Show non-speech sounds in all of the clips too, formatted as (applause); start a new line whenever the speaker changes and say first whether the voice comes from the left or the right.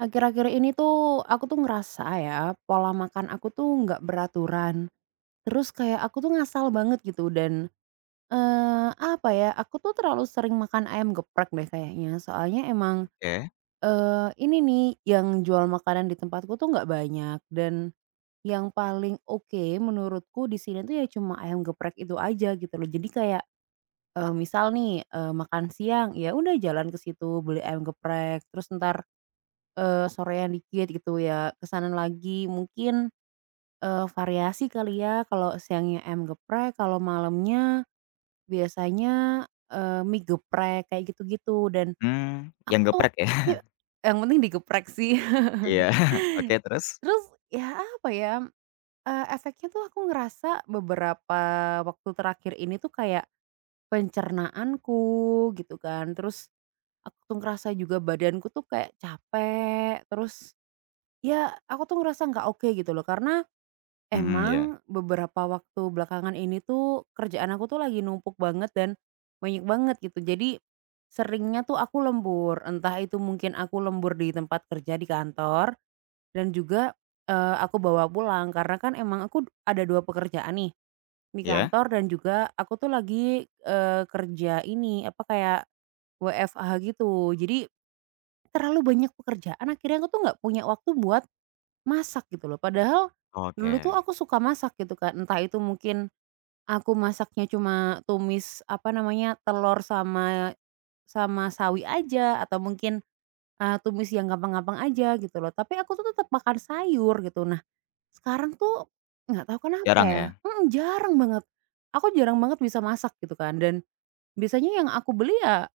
right: Akhir-akhir ini tuh aku tuh ngerasa ya, pola makan aku tuh nggak beraturan. Terus kayak aku tuh ngasal banget gitu dan, apa ya, aku tuh terlalu sering makan ayam geprek deh kayaknya. Soalnya emang,
left: Oke,
right: ini nih yang jual makanan di tempatku tuh nggak banyak dan yang paling oke menurutku di sini tuh ya cuma ayam geprek itu aja gitu loh. Jadi kayak, misal nih, makan siang, ya udah jalan ke situ beli ayam geprek, terus ntar eh sorean dikit gitu ya, ke lagi mungkin, variasi kali ya kalau siangnya ayam geprek, kalau malamnya biasanya, eh mie geprek kayak gitu-gitu dan
left: yang
right: aku tuh
left: geprek ya?
right: ya
left: (laughs)
right: yang penting digeprek sih.
left: Iya,
right: (laughs)
left: oke terus?
right: Terus ya apa ya, efeknya tuh aku ngerasa beberapa waktu terakhir ini tuh kayak pencernaanku gitu kan, terus aku tuh ngerasa juga badanku tuh kayak capek, terus ya aku tuh ngerasa nggak oke gitu loh karena
left: Mhm, iya?
right: emang beberapa waktu belakangan ini tuh kerjaan aku tuh lagi numpuk banget dan banyak banget gitu. Jadi seringnya tuh aku lembur, entah itu mungkin aku lembur di tempat kerja di kantor dan juga eh, aku bawa pulang karena kan emang aku ada dua pekerjaan nih di
left: Iya?
right: kantor dan juga aku tuh lagi eh, kerja ini apa kayak WFH gitu. Jadi terlalu banyak pekerjaan akhirnya aku tuh nggak punya waktu buat masak gitu loh, padahal
left: Oke,
right: dulu tuh aku suka masak gitu kan, entah itu mungkin aku masaknya cuma tumis, apa namanya, telur sama sama sawi aja atau mungkin, tumis yang gampang-gampang aja gitu loh, tapi aku tuh tetap makan sayur gitu. Nah, sekarang tuh nggak tahu kenapa
left: jarang
right: ya
left: ya?
right: jarang banget. Aku jarang banget bisa masak gitu kan dan biasanya yang aku beli ya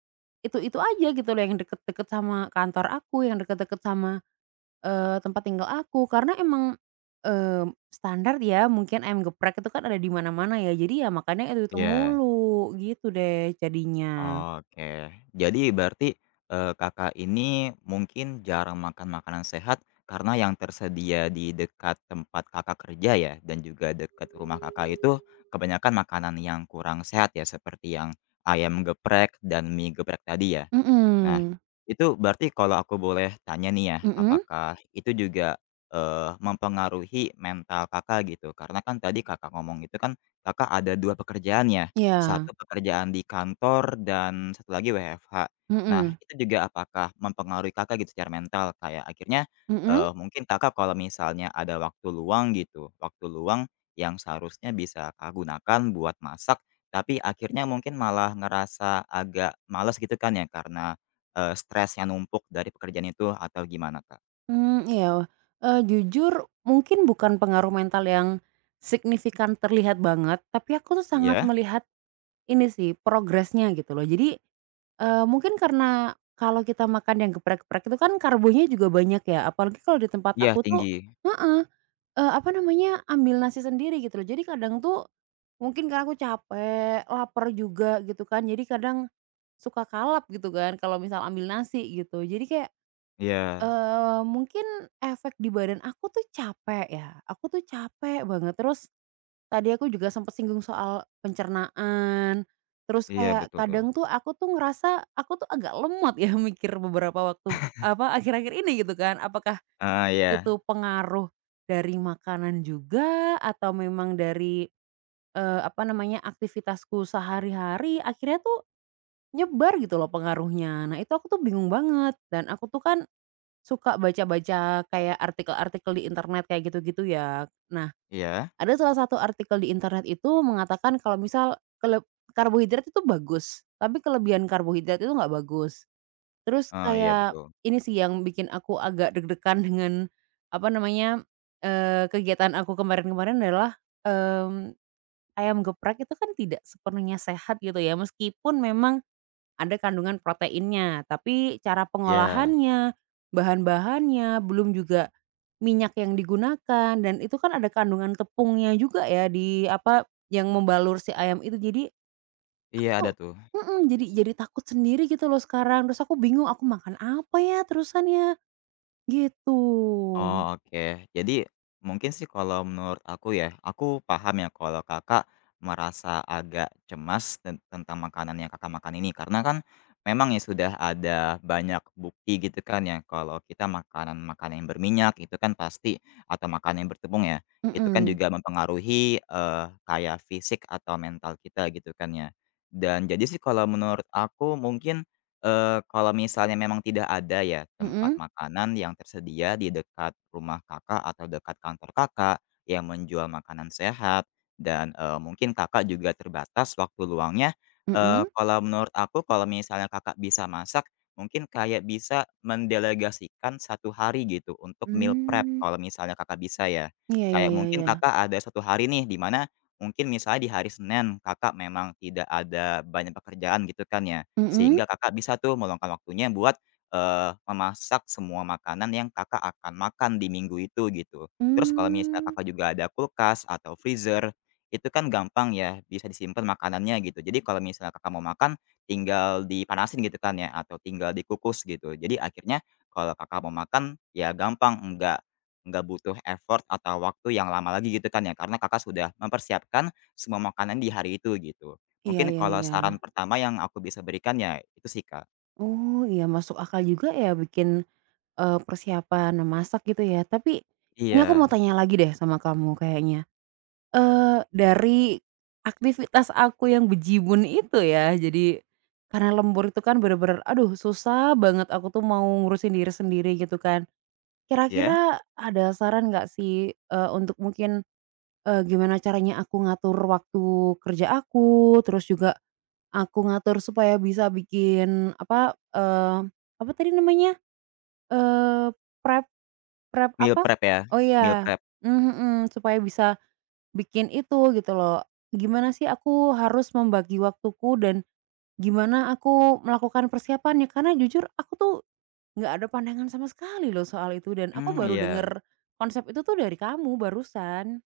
right: itu-itu aja gitu loh, yang deket-deket sama kantor aku, yang deket-deket sama tempat tinggal aku karena emang, eee, standar ya mungkin ayam geprek itu kan ada di mana-mana ya jadi ya makannya itu-itu
left: Iya,
right: mulu gitu deh jadinya.
left: oke. Jadi berarti, Kakak ini mungkin jarang makan makanan sehat karena yang tersedia di dekat tempat Kakak kerja ya dan juga dekat rumah Kakak itu kebanyakan makanan yang kurang sehat ya seperti yang ayam geprek dan mie geprek tadi ya? Nah,
right: Mhm,
left: itu berarti kalau aku boleh tanya nih ya,
right: mhm,
left: apakah itu juga, mempengaruhi mental Kakak gitu? Karena kan tadi Kakak ngomong itu kan Kakak ada 2 pekerjaan ya,
right: iya,
left: satu pekerjaan di kantor dan satu lagi WFH. Nah,
right: mhm,
left: itu juga apakah mempengaruhi Kakak gitu secara mental? Kayak akhirnya,
right: mhm,
left: mungkin Kakak kalau misalnya ada waktu luang gitu, waktu luang yang seharusnya bisa Kakak gunakan buat masak, tapi akhirnya mungkin malah ngerasa agak males gitu kan ya karena stres yang numpuk dari pekerjaan itu atau gimana, Kak?
right: mmm, iya, jujur mungkin bukan pengaruh mental yang signifikan terlihat banget, tapi aku tuh sangat
left: Iya?
right: melihat ini sih progresnya gitu loh. Jadi mungkin karena kalau kita makan yang geprek-geprek itu kan karbonya juga banyak ya, apalagi kalau di tempat
left: Iya
right: aku tuh
left: tinggi.
right: heeh, apa namanya, ambil nasi sendiri gitu loh. Jadi kadang tuh mungkin karena aku capek, lapar juga gitu kan, jadi kadang suka kalap gitu kan kalau misal ambil nasi gitu. Jadi kayak,
left: Iya
right: mungkin efek di badan aku tuh capek ya, aku tuh capek banget. Terus tadi aku juga sempat singgung soal pencernaan, terus
left: iya
right: kayak
left: betul.
right: kadang tuh aku tuh ngerasa aku tuh agak lemot ya (laughs) mikir beberapa waktu apa, akhir-akhir ini gitu kan. Apakah
left: Heeh, iya
right: itu pengaruh dari makanan juga atau memang dari, apa namanya, aktivitasku sehari-hari akhirnya tuh nyebar gitu loh pengaruhnya. Nah itu aku tuh bingung banget dan aku tuh kan suka baca-baca kayak artikel-artikel di internet kayak gitu-gitu ya. Nah,
left: iya.
right: ada salah satu artikel di internet itu mengatakan kalau misal keleb karbohidrat itu bagus, tapi kelebihan karbohidrat itu nggak bagus. Terus
left: Heeh, iya
right: kayak
left: betul.
right: ini sih yang bikin aku agak deg-degan (laughs) dengan, apa namanya, kegiatan aku kemarin-kemarin adalah, mmm, ayam geprek itu kan tidak sepenuhnya sehat gitu ya, meskipun memang ada kandungan proteinnya, tapi cara
left: Iya
right: pengolahannya, bahan-bahannya, belum juga minyak yang digunakan, dan itu kan ada kandungan tepungnya juga ya di apa, yang membalur si ayam itu. Jadi
left: iya
right: aku
left: ada tuh.
right: mhm, jadi takut sendiri gitu loh sekarang. Terus aku bingung aku makan apa ya terusan ya, gitu.
left: Oh, oke. Jadi mungkin sih kalau menurut aku ya, aku paham ya kalau Kakak merasa agak cemas tentang makanan yang Kakak makan ini karena kan memang ya sudah ada banyak bukti gitu kan ya kalau kita makanan-makanan yang berminyak itu kan pasti atau makanan yang bertepung ya, itu kan
right: Mhm,
left: juga mempengaruhi eh, kayak fisik atau mental kita gitu kan ya. Dan jadi sih kalau menurut aku mungkin kalau misalnya memang tidak ada ya tempat
right: mhm,
left: makanan yang tersedia di dekat rumah Kakak atau dekat kantor Kakak yang menjual makanan sehat dan, mungkin Kakak juga terbatas waktu luangnya,
right: mhm,
left: kalau menurut aku kalau misalnya Kakak bisa masak, mungkin kayak bisa mendelegasikan satu hari gitu untuk meal prep
right: mmm,
left: kalau misalnya Kakak bisa ya.
right: iya iya
left: Kayak
right: iya
left: mungkin
right: iya,
left: Kakak ada satu hari nih di mana mungkin misalnya di hari Senin Kakak memang tidak ada banyak pekerjaan gitu kan ya.
right: mhm,
left: Sehingga Kakak bisa tuh meluangkan waktunya buat, memasak semua makanan yang Kakak akan makan di minggu itu, gitu. Terus kalau misalnya
right: mmm,
left: Kakak juga ada kulkas atau freezer, itu kan gampang ya, bisa disimpan makanannya gitu. Jadi kalau misalnya Kakak mau makan, tinggal dipanasin gitu kan ya, atau tinggal dikukus gitu. Jadi akhirnya kalau Kakak mau makan, ya gampang, nggak butuh effort atau waktu yang lama lagi gitu kan ya, karena Kakak sudah mempersiapkan semua makanan di hari itu, gitu.
right: iya
left: Mungkin
right: iya
left: kalau
right: iya.
left: saran pertama yang aku bisa berikan ya itu sih, Kak.
right: Oh, iya masuk akal juga ya bikin persiapan memasak gitu ya. Tapi ini aku
left: Iya.
right: mau tanya lagi deh sama kamu kayaknya, dari aktivitas aku yang bejibun itu ya. Jadi karena lembur itu kan bener-bener aduh susah banget aku tuh mau ngurusin diri sendiri gitu kan.
left: Iya?
right: Kira-kira ada saran nggak sih, untuk mungkin, gimana caranya aku ngatur waktu kerja aku, terus juga aku ngatur supaya bisa bikin apa, eee, apa tadi namanya, eee, prep Prep
left: Meal
right: apa?
left: prep ya?
right: Oh
left: Meal
right: iya,
left: prep.
right: mhm, supaya bisa bikin itu gitu loh, gimana sih aku harus membagi waktuku dan gimana aku melakukan persiapannya, karena jujur aku tuh nggak ada pandangan sama sekali loh soal itu dan aku
left: Mmm,
right: baru
left: iya.
right: denger konsep itu tuh dari kamu barusan.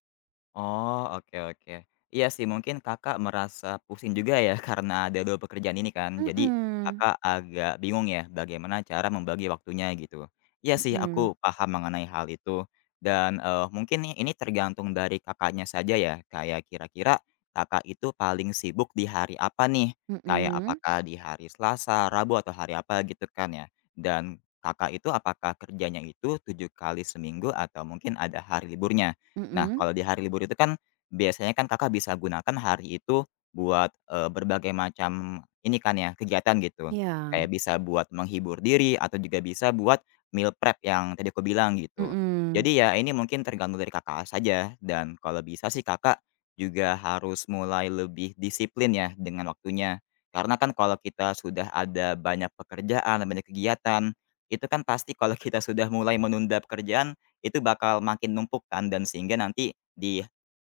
left: Oh, oke oke. Iya sih mungkin Kakak merasa pusing juga ya (laughs) karena ada 2 pekerjaan ini kan. Jadi
right: Mhm,
left: Kakak agak bingung ya bagaimana cara membagi waktunya gitu. Iya sih
right: mhm,
left: aku paham mengenai hal itu dan, mungkin nih ini tergantung dari Kakaknya saja ya, kayak kira-kira Kakak itu paling sibuk di hari apa nih? Kayak
right: mhm,
left: apakah di hari Selasa, Rabu, atau hari apa gitu kan ya. Dan Kakak itu apakah kerjanya itu 7 kali seminggu atau mungkin ada hari liburnya? Nah,
right: mhm,
left: kalau di hari libur itu kan, biasanya kan Kakak bisa gunakan hari itu buat, berbagai macam ini kan ya, kegiatan gitu.
right: iya,
left: Kayak bisa buat menghibur diri atau juga bisa buat meal prep yang tadi aku bilang gitu.
right: mhm,
left: Jadi ya ini mungkin tergantung dari Kakak saja dan kalau bisa sih Kakak juga harus mulai lebih disiplin ya dengan waktunya. Karena kan kalau kita sudah ada banyak pekerjaan, banyak kegiatan, itu kan pasti kalau kita sudah mulai menunda pekerjaan itu bakal makin numpuk kan dan sehingga nanti di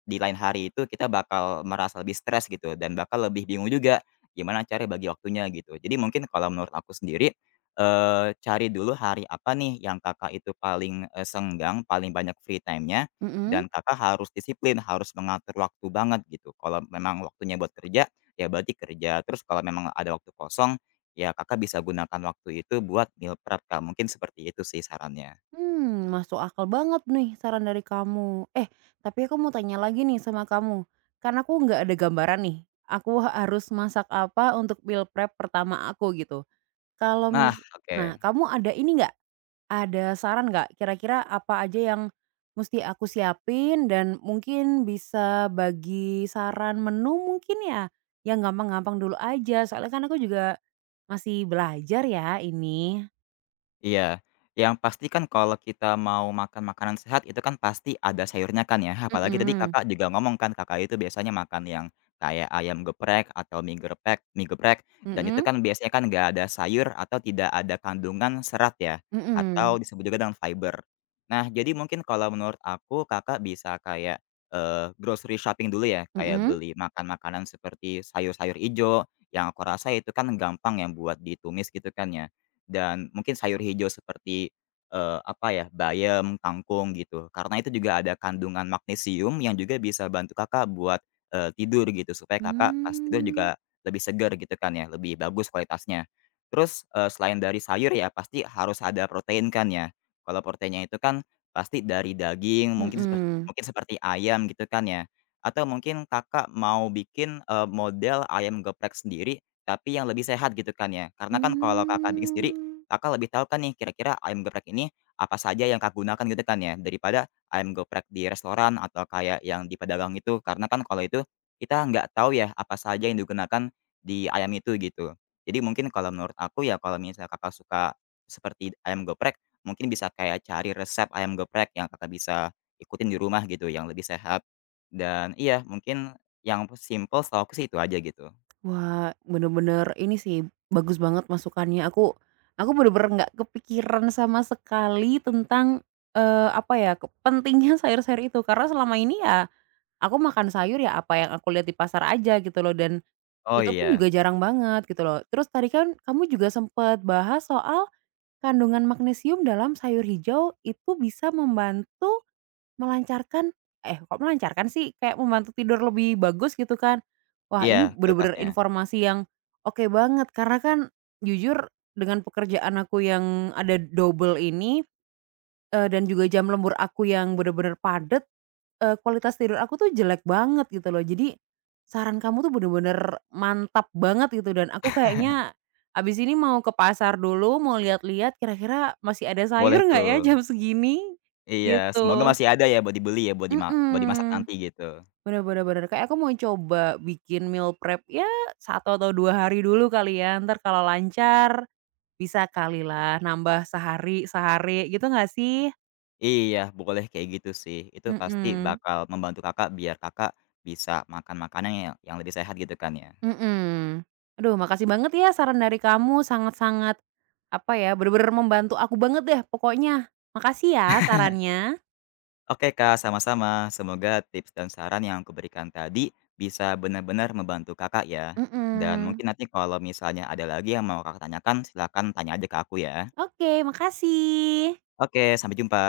left: lain hari itu kita bakal merasa lebih stres gitu dan bakal lebih bingung juga gimana cara bagi waktunya gitu. Jadi mungkin kalau menurut aku sendiri, cari dulu hari apa nih yang Kakak itu paling, senggang, paling banyak free time-nya
right: mhm.
left: dan Kakak harus disiplin, harus mengatur waktu banget gitu. Kalau memang waktunya buat kerja, ya berarti kerja, terus kalau memang ada waktu kosong, ya Kakak bisa gunakan waktu itu buat meal prep Kak, mungkin seperti itu sih sarannya.
right: Masuk akal banget nih saran dari kamu. Eh, tapi aku mau tanya lagi nih sama kamu, karena aku nggak ada gambaran nih, aku (laughs) harus masak apa untuk meal prep pertama aku gitu. Kalau
left: Nah,
right: mis Nah,
left: oke.
right: kamu ada ini nggak, ada saran nggak kira-kira apa aja yang mesti aku siapin dan mungkin bisa bagi saran menu mungkin ya? Yang gampang-gampang dulu aja, soalnya kan aku juga masih belajar ya ini.
left: Iya, yang pasti kan kalau kita mau makan makanan sehat itu kan pasti ada sayurnya kan ya, apalagi tadi
right: Mhm,
left: Kakak juga ngomong kan Kakak itu biasanya makan yang kayak ayam geprek atau mie geprek dan itu
right: mhm,
left: kan biasanya kan nggak ada sayur atau tidak ada kandungan serat ya, atau
right: mhm,
left: disebut juga dengan fiber. Nah jadi mungkin kalau menurut aku Kakak bisa kayak, grocery shopping dulu ya, kayak
right: mhm.
left: beli makan makanan seperti sayur-sayur ijo, yang aku rasa itu kan gampang yang buat ditumis gitu kan ya dan mungkin sayur hijau seperti, apa ya, bayam, kangkung gitu. Karena itu juga ada kandungan magnesium yang juga bisa bantu Kakak buat, tidur gitu supaya Kakak pas tidur
right: Mmm,
left: juga lebih segar gitu kan ya, lebih bagus kualitasnya. Terus, selain dari sayur ya pasti harus ada protein kan ya. Kalau proteinnya itu kan pasti dari daging mungkin
right: mhm.
left: mungkin seperti ayam gitu kan ya, atau mungkin Kakak mau bikin, model ayam geprek sendiri tapi yang lebih sehat gitu kan ya. Karena kan kalau Kakak bikin sendiri
right: Oh.
left: Kakak lebih tahu kan nih kira-kira ayam geprek ini apa saja yang Kakak gunakan gitu kan ya, daripada ayam geprek di restoran atau kayak yang di pedagang itu. Karena kan kalau itu kita nggak tahu ya apa saja yang digunakan di ayam itu gitu. Jadi mungkin kalau menurut aku ya kalau misalnya Kakak suka seperti ayam geprek, mungkin bisa kayak cari resep ayam geprek yang Kakak bisa ikutin di rumah gitu yang lebih sehat. Dan iya mungkin yang simple setahu aku sih itu aja gitu.
right: Wah, bener-bener ini sih, bagus banget masukannya. Aku bener-bener nggak kepikiran sama sekali tentang, apa ya, ke pentingnya (laughs) sayur-sayur itu. Karena selama ini ya, aku makan sayur ya apa yang aku lihat di pasar aja gitu loh, dan
left: Oh
right: itu pun
left: iya.
right: juga jarang banget gitu loh. Terus tadi kan kamu juga sempet bahas soal kandungan magnesium dalam sayur hijau itu bisa membantu melancarkan eh, kok melancarkan sih, kayak membantu tidur lebih bagus gitu kan. Wah
left: Iya,
right: ini bener-bener
left: kulkasnya.
right: informasi yang oke banget, karena kan jujur dengan pekerjaan aku yang ada double ini, dan juga jam lembur aku yang bener-bener padat, kualitas tidur aku tuh jelek banget gitu loh. Jadi saran kamu tuh bener-bener mantap banget gitu dan aku kayaknya abis ini mau ke pasar dulu, mau lihat-lihat kira-kira masih ada sayur
left: Boleh
right: nggak ya
left: tuh.
right: jam segini,
left: Iya, semoga
right: gitu.
left: masih ada ya buat dibeli ya, buat dimasak
right: Mhm.
left: nanti gitu.
right: Bener bener bener, kayak aku mau coba bikin meal prep ya satu atau 2 hari dulu kali ya, entar kalau lancar bisa kali lah nambah sehari sehari gitu nggak sih?
left: Iya, boleh kayak gitu sih. Itu pasti
right: Mhm,
left: bakal membantu Kakak biar Kakak bisa makan makanan yang lebih sehat gitu kan ya.
right: mhm. Aduh makasih banget ya saran dari kamu sangat-sangat, apa ya, bener-bener membantu aku banget deh pokoknya. Makasih ya sarannya.
left: Oke Kak, sama-sama. Semoga tips dan saran yang aku berikan tadi bisa benar-benar membantu Kakak ya. Dan
right: Mhm,
left: mungkin nanti kalau misalnya ada lagi yang mau Kakak tanyakan, silakan tanya aja ke aku ya.
right: oke makasih.
left: Oke, sampai jumpa.